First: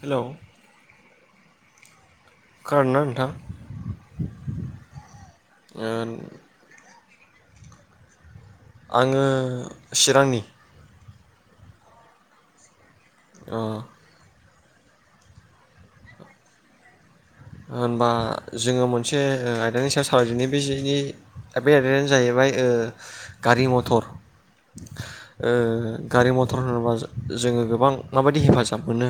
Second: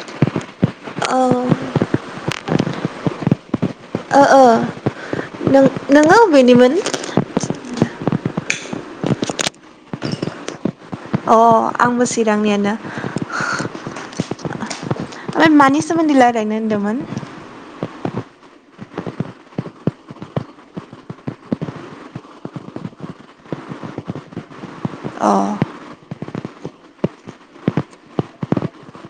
हेल'। औ। खोनादोंना नोंथां? ओ ओ ओ नोंङो अबेनिमोन? आंङो चिरांनि। अ आंबो चिरांनियानो। ओम। ओमफ्राय मानि सोमोन्दै रायजायनो होनदोंमोन? होनबा जोंङो मोनसे आयदानि सायाव सालायजेननि बेजेनि दा बे आयदायानो जाहैबाय ओ गारि मथर। अ ओ गारि मथर होनोब्ला जोंङो गोबां माबायदि हेफाजाब मोनो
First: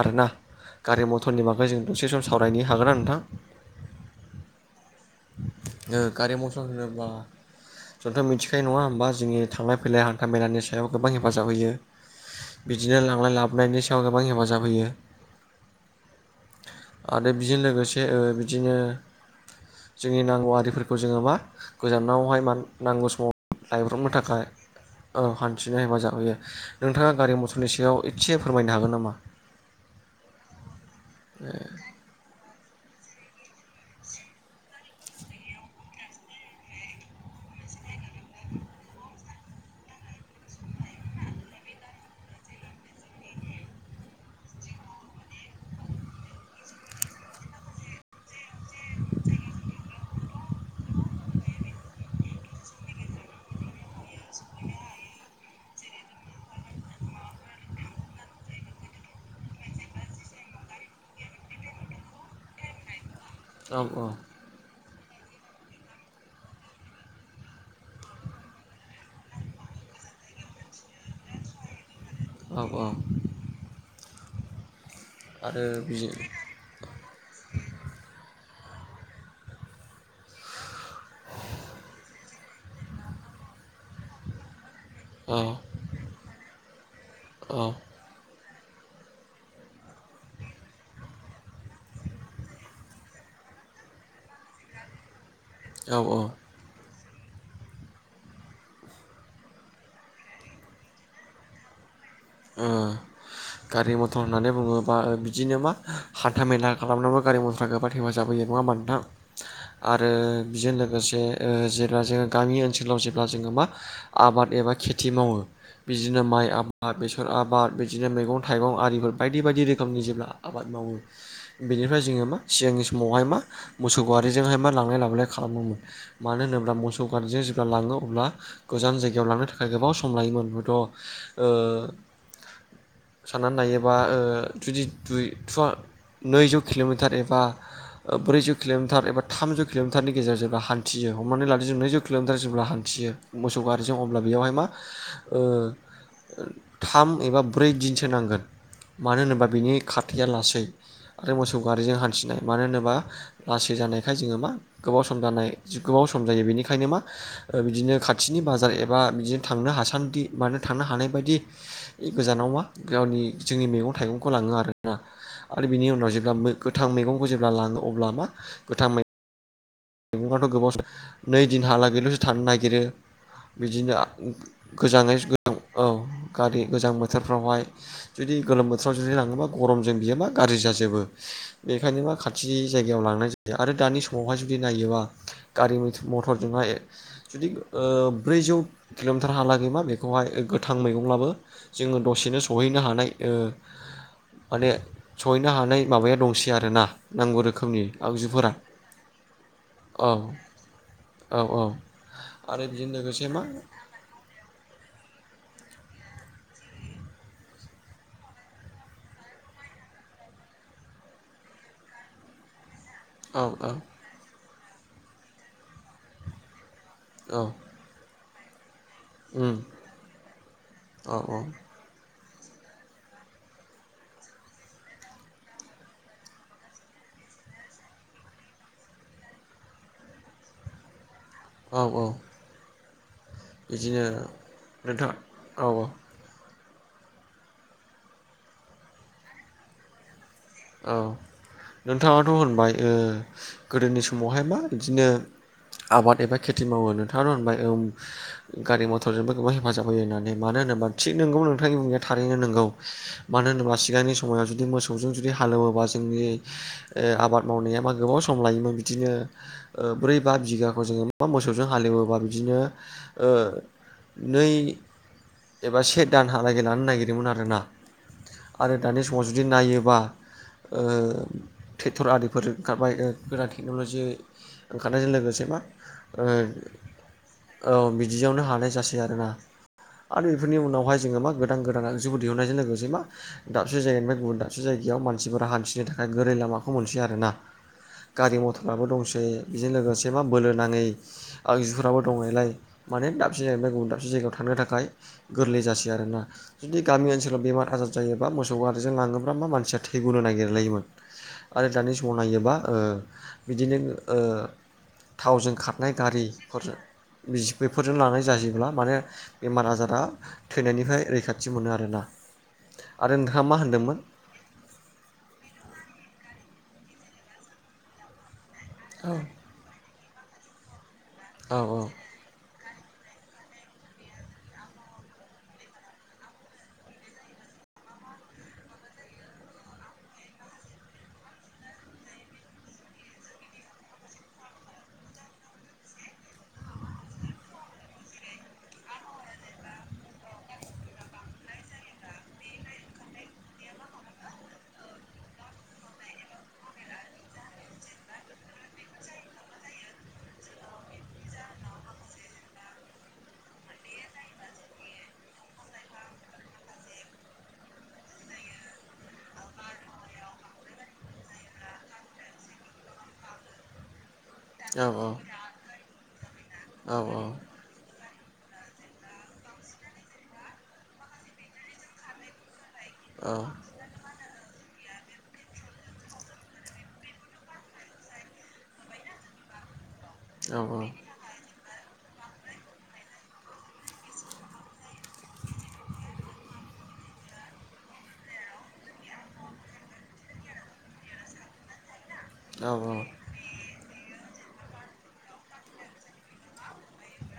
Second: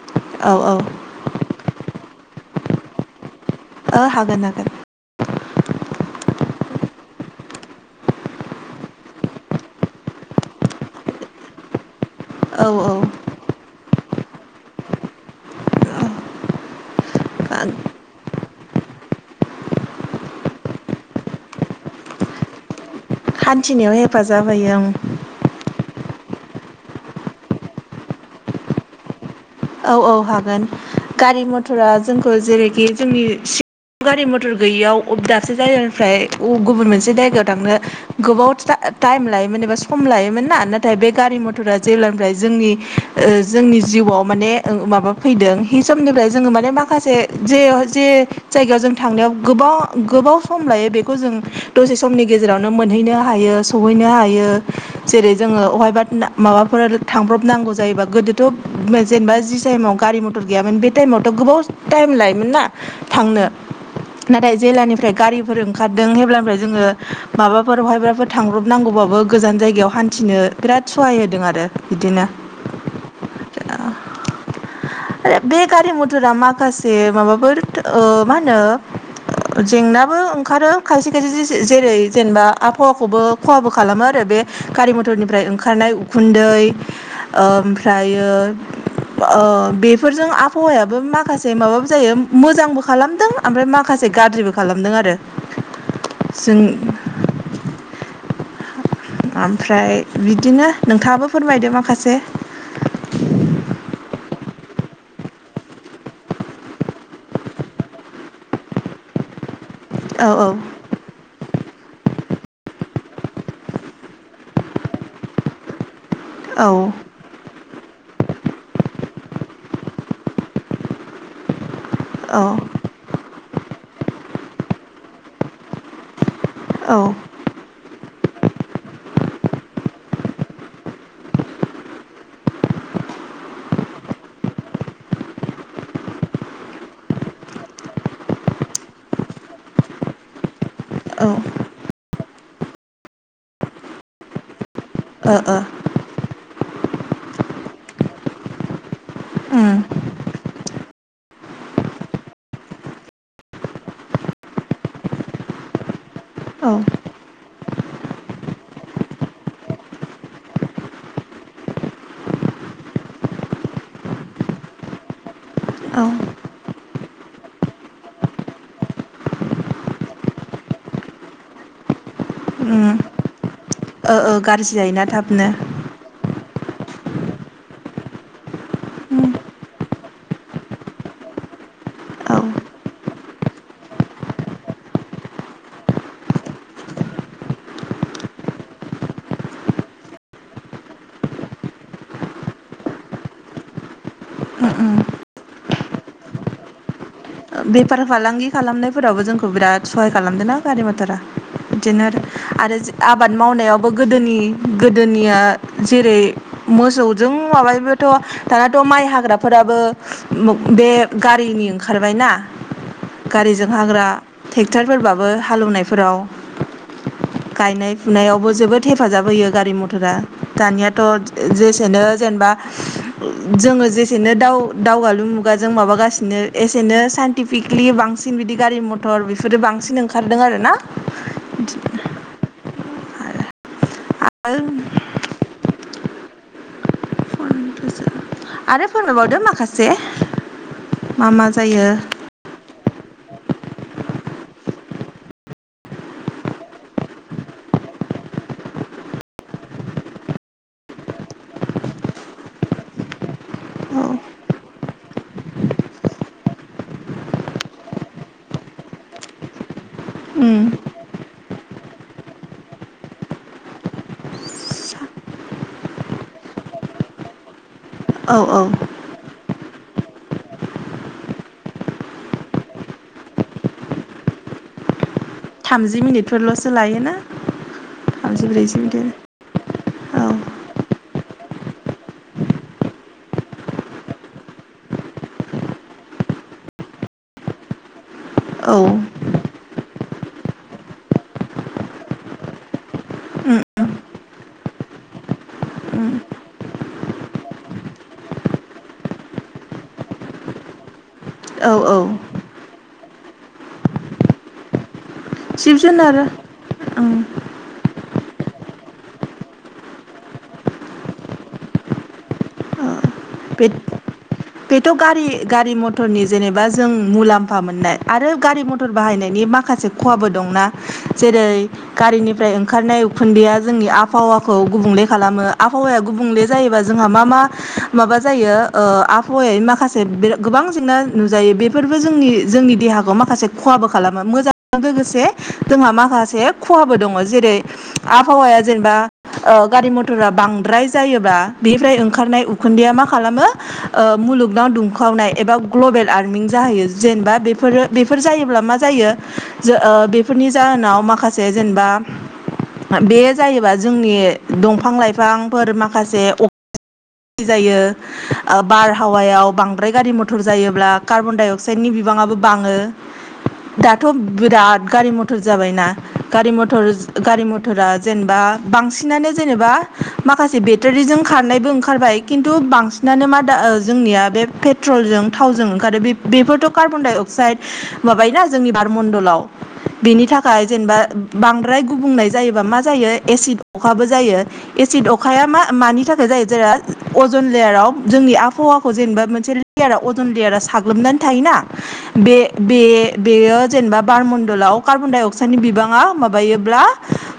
आरोना औ गारि मथरनि बागै जों दसे सम सावरायनो हागोना नोंथां? ओ हागोन हागोन। गारि मथर होनोबा जोंथ' मिथिखायो नंङा होमबा जोंनि थांलाय फैलाय हान्था मेलानि सायाव गोबां हेफाजाब होयो। औ औ बिदिनो लांलाय लाबनायनि याव गोबां हेफाजाब होयो। आरो बेजों लोगोसे ओ बिदिनो जोंनि नांगौ आरिफोरखौ जोंङो मा गोजानावहाय मा नांगौ समाव हान्थिनायाव लायब्रबनो थाखाय हेफाजाब होयो ओं ओ हान्थिनाय हेफाजाब यो नोंथाङा गारि मथरनि सायाव एसे फोरमायनो हागोन नामा? औ औ हागोन गारि मथरा जोंखौ जेरैखि जोंनि गारि मथर गैयियाव दाबसे जायगानिफ्राय गुबुन मोनसे जायगायाव थांनो गोबाव टाइम लायोमोन एबा सम लायोमोन ना नाथाय बे गारि मथरा जेब्लानिफ्राय जोंनि जोंनि जिउआव माने माबा फैदों हि समनिफ्राय जोंङो माने माखासे जे जे जायगायाव जों थांनायाव गोबाव गोबाव सम लायो बेखौ जों दसे समनि गेजेरावनो मोनहैनो हायो सहैनो हा यो जेरै जों बबहायबा माबाफोर थांब्रबनांगौ जायोबा गोदोथ' जेनेबा जि टाइमाव गारि मथर गैयामोन बे टाइमावथ' गोबाव टाइम लायोमोन ना। थांनो औ औ नाथाय जिलानो ओमफ्राय गारिफोर ओंखारदों हेब्लानो जोंङो माबाफोरावहायबा फोर थांब्रबनांगौबाबो गोजान जायगायाव हान्थिनो बिराद सहाय होदों आरो। बिदिनो औ औ आरो बे गारि मथरा माखासे माबाफोर ओ मा होनो [inaudible] जेंनाबो ओंखारो खायसे खायसे जेरै जेनेबा आबहावाखौबो खहाबो खालामो आरो बे गारि औ मथरनिफ्राय ओंखारनाय उखुन्दै औ ओमफ्रायो [inaudible] ओ बेफोरजों आबहावायाबो माखासे माबाबो जायो मोजांबो खालामदों ओमफ्राय माखासे गाज्रिबो खालामदों आरो औ औ जों ओमफ्राय बिदिनो नोंथाङाबो फोरमायदो माखासे ओ गारि मथर होननानै बुंङोबा बिदिनो मा हान्था मेला खालामनोबो गारि मथर गोबां हेफाजाजाब होयो। नंङा होनबा नोंथां आरो औ बेजों लोगोसे ओ जेब्ला जोंङो गामि ओनसोलाव जेब्ला जोंङो मा आबाद एबा खेथि मावो बिदिनो माइ औ आबाद बेस फोर आबाद बिदिनो मैगं थाइगं आरिफोर बायदि बायदि रोखोमनि जेब्ला आबाद मावो। बेनिफ्राय जोंङो मा औ सिगांनि समावहाय मा मोसौ गारिजोंहाय मा लांलाय लाबोलाय खालामोमोन। मानो होनोब्ला औ ओ मोसौ गारिजों जेब्ला लांङो अब्ला गोजान जायगायाव लांनो थाखाय गोबाव सम लायोमोन हयथ' ओ साननानै लायोबा ओ जुदि दुइ थुवा नैजौ किल'मिटार एबा ब्रैजौ किल'मिटार एबा थामजौ किल'मिटारनि गेजेरजोंब्ला हान न्थियो ओ हमनानै लादि जोबनैजौ किल'मिटार जेब्ला हान्थियो मोसौ गारिजों अब्ला बेयावहाय मा ओ थाम एबा ब्रै दिनसो नांगोन। मानो होनोबा बिनि उम खारथाया लासै आरो मोसौ गारिजों हान्थिनाय मानो होनोबा लासै जानायखाय जोङो मा गोबाव सम जानाय गोबाव सम सम जायो औ बेनिखायनो मा बिदिनो खाथिनि बाजार एबा बिदिनो थांनो हासान्दि मानो थांनो हानाय बायदि गोजानाव मा गावनि जोंनि मैगं थाइगंखौ लाङो आरो ना। आरो बिनि औ उनाव जेब्ला मो गोथां मैगंखौ जेब्ला लाङो अब्ला मा गोथां मै -ङाथ' गोबाव नै दिनहालागैल'सो थानो नागिरो। उम बिदिनो ओ ओ गाज्रि जायोना गोजाङै थाबनो औ औ गारि गोजां बोथोरफ्रावहाय जुदि गोलोम बोथोराव जुदि उम लाङोबा गरमजों बियो मा गाज्रि जाजोबो। बेखायनो मा औ खाथि जायगायाव लांनाय जायो आरो दानि समावहाय जुदि नायोबा। गारि मथरजोंहाय जुदि ओ ब्रैजौ किल'मिटार हालागैमा बेखौहाय गोथां मैगंब्लाबो जोङो दसेनो सहैनो हानाय ओ। माने सहैनो हानाय माबाया दंसै आरोना। नांगौ रोखोमनि बेफार फालांगि आगजुफोरा खालामनायफोराव जोंखौ बिराद सहाय औ खालामदोंना गारि मथरा औ औ बिदिनो आरो बेजों लोगोसे आबाद मा मावनायावबो गोदो गोदोनि गोदोनिया जेरै मोसौजों माबायाबथ' दानाथ' माइ हाग्राफोराबो बे गारिनि ओंखारबाय ना औ गारिजों औ हाग्रा ट्रेक्टरफोरबाबो हालेवनायफोराव औ गायनाय फुनायावबो जोबोद। हेफाजाब होयो उम गारि मथरा दानियाथ' औ औ जेसेनो जेनेबा जोङो जेसेनो दाव दावगालु मुगा जों माबागासिनो एसेनो सान -इनटिफिकेलि बांसिन बिदि गारि मथर बेफोरो बांसिन ओंखारदों आरो ना। औ औ बिदिनो आरो नोंथाङा औ औ। आरो फोरमायबावदो माखासे औ मा मा जायो नोंथाङाथ' होनबाय ओ गोदोनि समावहाय मा बिदिनो आबाद एबा खेथि मावो नोंथाङाथ' होनबाय गारि मथरजोंबो गोबां हेफाजाब होयो होननानै मानो होनोबा थिग नोंगौ नोंथांनि बुंनाया थारैनो नोंगौ मानो होनोबा औ सिगांनि समाव जुदि मोसौजों जु जुदि हालेवोबा जोंनि ओ आबाद मावनाया मा गोबाव सम लायोमोन बिदिनो ब्रै बा उम बिघाखौ जोङो मोसौजों हालेवोबा बिदिनो ओ नै एबा से दान हालागि लानो नागिरोमोन आरोना औ औ आरो दानि समाव जुदि नायोबा [unintelligible] ओ ट्रेक्टर आदिफोर ओंखारबाय गोदान टेक्न'लजि ओंखारनायजों लोगो -से मा थामजि ओ मिनिटफोरल'सो लायोना औ बिदियावनो थामजि हानाय ब्रैजि जासै आरोना। मिनिट आरो औ बेफोरनि उनावहाय जोङो मा गोदान गोदान जिउ दिहुननायजों लोगोसे मा दाबसे जायगानिफ्राय गुबुन दाबसे जायगा बेयाव मानसिफोरा हान्थिनो थाखाय गोरै लामाखौ मोनसै आरो ना गारि औ मथराबो दंसै। बेजों लोगोसे मा बोलो नाङै आगजुफोराबों दङनायलाय माने दाबसे उम जायगानि गुबुन दाबसे जायगायाव थानो थाखाय गोरलै जासै आरो ना जुदि गामि ओनसोलाव बेमार आजार जायोबा मोसौ गाज्रिजों लाङोब्ला मा मानसिया थैगुनो नागिरलायोमोन। औ आरो दानि समाव नायोबा बिदिनो ओ थावजों जिब खारनाय जुनार गारिफोरजों ओं बेफोरजों लानाय जायोब्ला माने बेमार आजारा थैनायनिफ्राय रैखाथि मोनो आरोना जा आरो नोंथाङा मा बे होनदोंमोन? बेथ' गारि गारि मथरनि जेनेबा जों मुलाम्फा मोननाय आरो। गारि मथर औ बाहायनायनि माखासे खहाबो दंना जेरै औ गारिनिफ्राय ओं खारनाय उखुन्दैआ जोंनि आबहावाखौ गुबुंले खालामो आबहावाया गुबुंले जायोबा जोंहा मा मा माबा जायो ओ आबहावा माखासे बे गोबां जेंना नुजायो बेफोरबो जोंनि जोंनि दे हाखौ माखासे खहाबो खालामो मोजांजों लोगोसे जोंहा माखासे खहाबो दङ जेरै आबहावाया जेनेबा ओ गारि मटरा बांद्राय जायोब्ला बेनिफ्राय ओंखारनाय उ खुन्दैया मा खालामो मुलुगनाव दुंखावनाय एबा ग्लबेल वारमिं जाहैयो जेनेबा बे फोरो बेफोर जायोब्ला मा जायो जो ओ बेफोरनि जाहोनाव माखासे जेनेबा बे जायोबा जोंनि दंफां लाइफांफोर माखासे [unintelligible] जायो ओ बारहावायाव बांद्राय गारि मटर जायोब्ला कार्बन डाइ अक्साइडनि बि बाङाबो बाङो थ' औ बिराद गारि मटर जाबायना गारि मटर औ औ गारि मटरा जेनेबा बांसिनानो जेनेबा माखासे बेटारिजों खारनायबो ओंखारबाय खिन्थु बां सिनानो माा जोंनिया बे पेट्रलजों थावजों ओंखारो बे-बेफोरथ' कार्बन डाइ अक्साइड माबायोना जोंनि बारमण्डलाव बेनि औ थाखाय औ जेनेबा बांद्राय गुबुंनाय जायोबा मा जायो एसिड अखाबो जायो एसिड अखाया मा मानि थाखाय जायो जेरै अजन लेयाराव जोंनि आबहावाखौ जेनेबा मोनसे लेयारा अजन लेयारा साग्लोबनानै थायोना‌ औ ओ बे-बे बेयो जेनेबा बारम ण्डलाव कार्बनडाइ अक्साइडनि बिबाङा माबायोब्ला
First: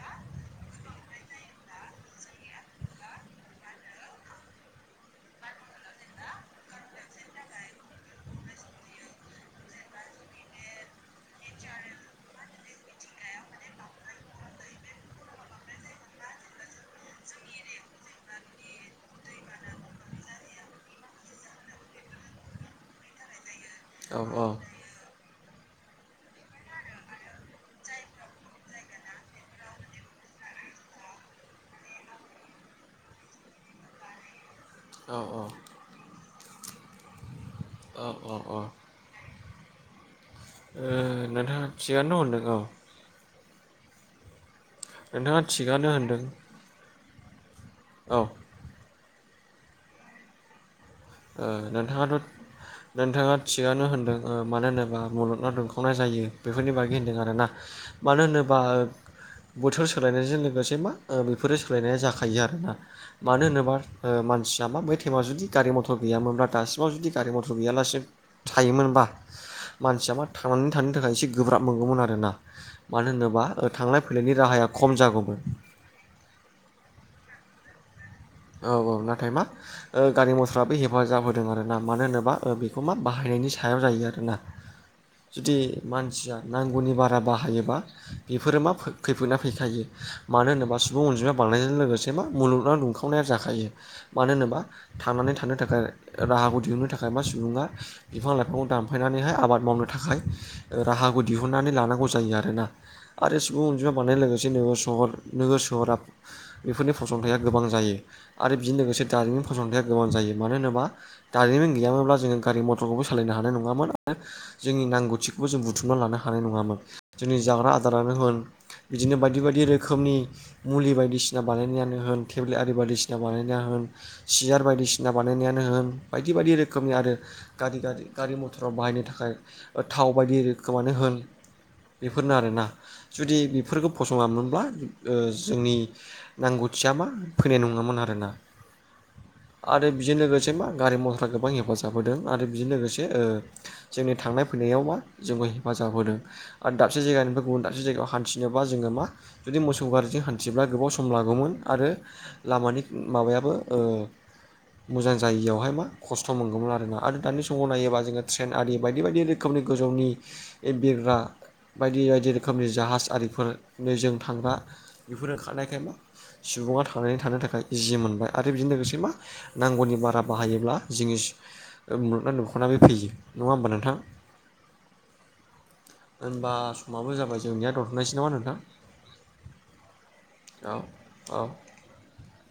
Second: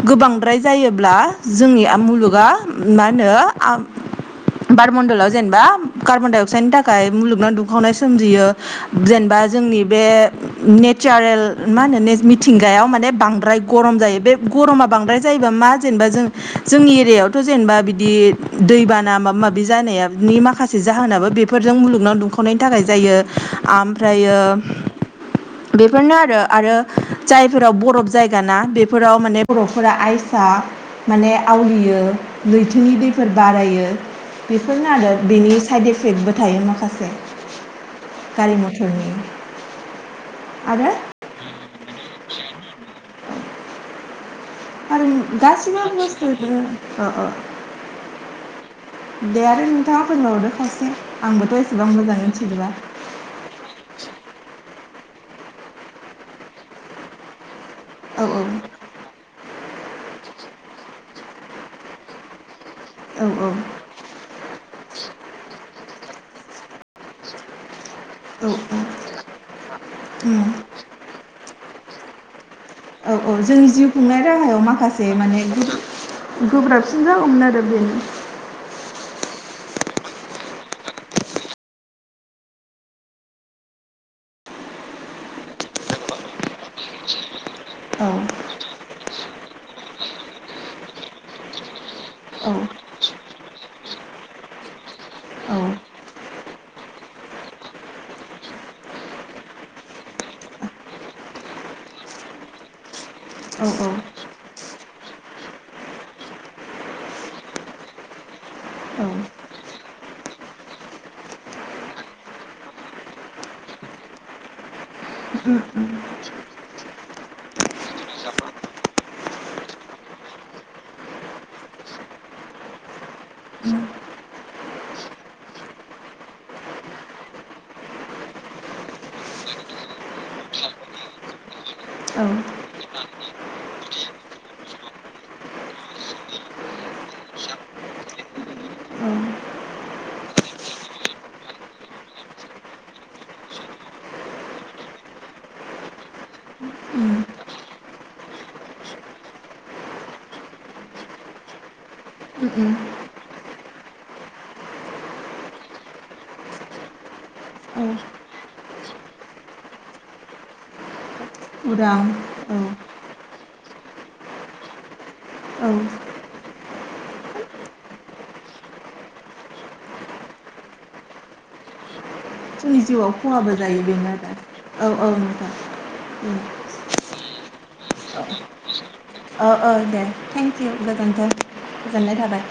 गोबांद्राय जायोब्ला जोंनि मुलुगा मा होनो बारमणडलाव जेनेबा कार्बन डाइ अक्साइडनि थाखाय मुलुगनां दुंखावनाय सोमजियो जेनेबा जोंनि बे नेसारेल मा होनो ने मिथिंगाआयाव बांद्राय गरम जायो बे गरमा बांद्राय जायोब्ला मा जेनेबा जों जोंनि एरियायावथ' जेनेबा बिदि दैबाना मा माबि जानायाबनि माखासे जाहोनाबो बेफोरजों मुलुगनाव दुंखावनायनि थाखाय जायो आमफ्रायो [inaudible] बेफोरनो आरो आरो जायफोराव बरफ जायगा ना बेफोराव माने बरफफोरा आइसा माने आवलियो लैथोनि दैफोर बारायो बेफोरनो आरो बिनि साइड इफेक्टबो थायो माखासे गारि मटरनि ओ नोंथां थिगानो दङ नोंगौ आरो गाैबो थिगानो होनदों बुस्थु अ औ ओ दे आरो नोंथाङा फोरमायहरदो खावसे ओ आंबोथ' एसेबां मोजां नोंथाङाथ' मिथिजोबा नोंथाङा थिगानो होनदों ओ मानो होनोबा मुलुगनां दुंखावनाय जायो बेफोरनि बागि होनदों आरोना मानो औ होनोबा बोथोर सोलायनायजों लोगोसे मा ओ बेफोरो सोलायनाय जाखायो आरोना औ मानो होनोबा ओ मानसिया मा बै टाइमाव जुदि गारि मटर गैयामोनबा दासि माव जुदि गारि मटर गैयालासिन औ थायोमोनबा मानसिया मा थांनानै थानो थाखाय एसे गोब्राब मोनगौमोन आरो औ औ जोंनि जिउ खुंनाय फैलायनि राहायाव राहाया खम माखासे जागौमोन माने गोब्राबसिन जागौमोन आरो बेदिनो औ औ नाथाय मा ओ गारि मटराबो हेफाजाब होदों आरो ना मानो होनोबा ओ बेखौ मा बाहाय नि सायाव जायो आरोना जुदि मानसिया नांगौनि बारा बाहायोबा औ बेफोरो मा खै-खैफोनना फैखायो मानो होनोबा सुबुं अनजिमाया बानायनायजों लोगोसे मा औ मुलुगना दुंखाव वनाया जाखायो मानो होनोबा थांनानै औ थानो थाखाय राहाखौ दिहुननो थाखाय मा सुबुङा बिफां लाइफांखौ दानफायनानैहाय आबाद मावनो थाखाय राहाखौ दिहुनन्नानै लानांगौ जायो आरोना आरो सुबुं औ अनजिमा बानायनाय लोगोसे नोगोर सहरा नोगोर सहरा बेफोरनि फसंथायाइा गोबां जायो आरो बिजों लोगोसे औ दारिमिन फसंथाया गोबां जायो मानो होनोबा दारिमिन गैयामोनब्ला जोङो गारि मटरखौ सालायनो हानाय नङामोन आरो जोंनि नांगौथिखौबो जों बुथुमनानै लानो हानाय नङामोन जोंनि जाग्रा आदारा बिदिनो बायदि बायदि रोखोमनि मुलि बायदिसिना बानायनायानो होन थेब्लेट आरि बादि बायदिसिना बानायनायानो होन सियार बायदिसिना बानायनायानो होन बायदि बायदि रोखोमनि आरो गारि गारि गारि मथराव बाहायनो थाखाय थाव बायदि रोखोमानो होन औ बेफोरनो आरोना जुदि बेफोरखौ फसङामोनब्ला ओ जोंनि नांगौ मिथिय मा फैनाय नङामोन आरोना उम आरो बेजों लोगोसे मा गारि मथरा गोबां हेफाजाब होदों आरो बेजों लोगोसे ओ जोंनि थांनाय फैनाय जोंखौ हेफाजाब होदों आरो दाबसे जायगानिफ्राय गुबुन दाबसे जायगायाव हान्थिनोब जोङो मा जुदि मोसौ गारिजों हान्थिब्ला गोबाव सम लागौमोन आरो उम उम लामानि माबायाबो ओ मोजां जायियावहाय मा खस्थ' मोनगौमोन आरोना आरो दानि समाव औ नायोबा जोङो ट्रेन आरि बायदि बायदि रोखोमनि गोजौनि बिरग्रा उदां बायदि बायदि औ रोखोमनि जाहाज आरिफोरनि जों थांग्रा बेफोर खारनायखाय मा सुबुङा थांनानै थानो थाखाय। इजि मोनबाय आरो बिजों लोगोसे मा नांगौनि बारा बाहायोब्ला जिनिस। जोंनि जिउआव खहाबो जायो बेनो आरो औ औ नोंथां होनबा समाबो जाबाय जोंनिया दनथ'नायसै नामा नोंथां। औ औ दे थेंक इउ औ गोजोन्थों औ गोजोननाय थाबाय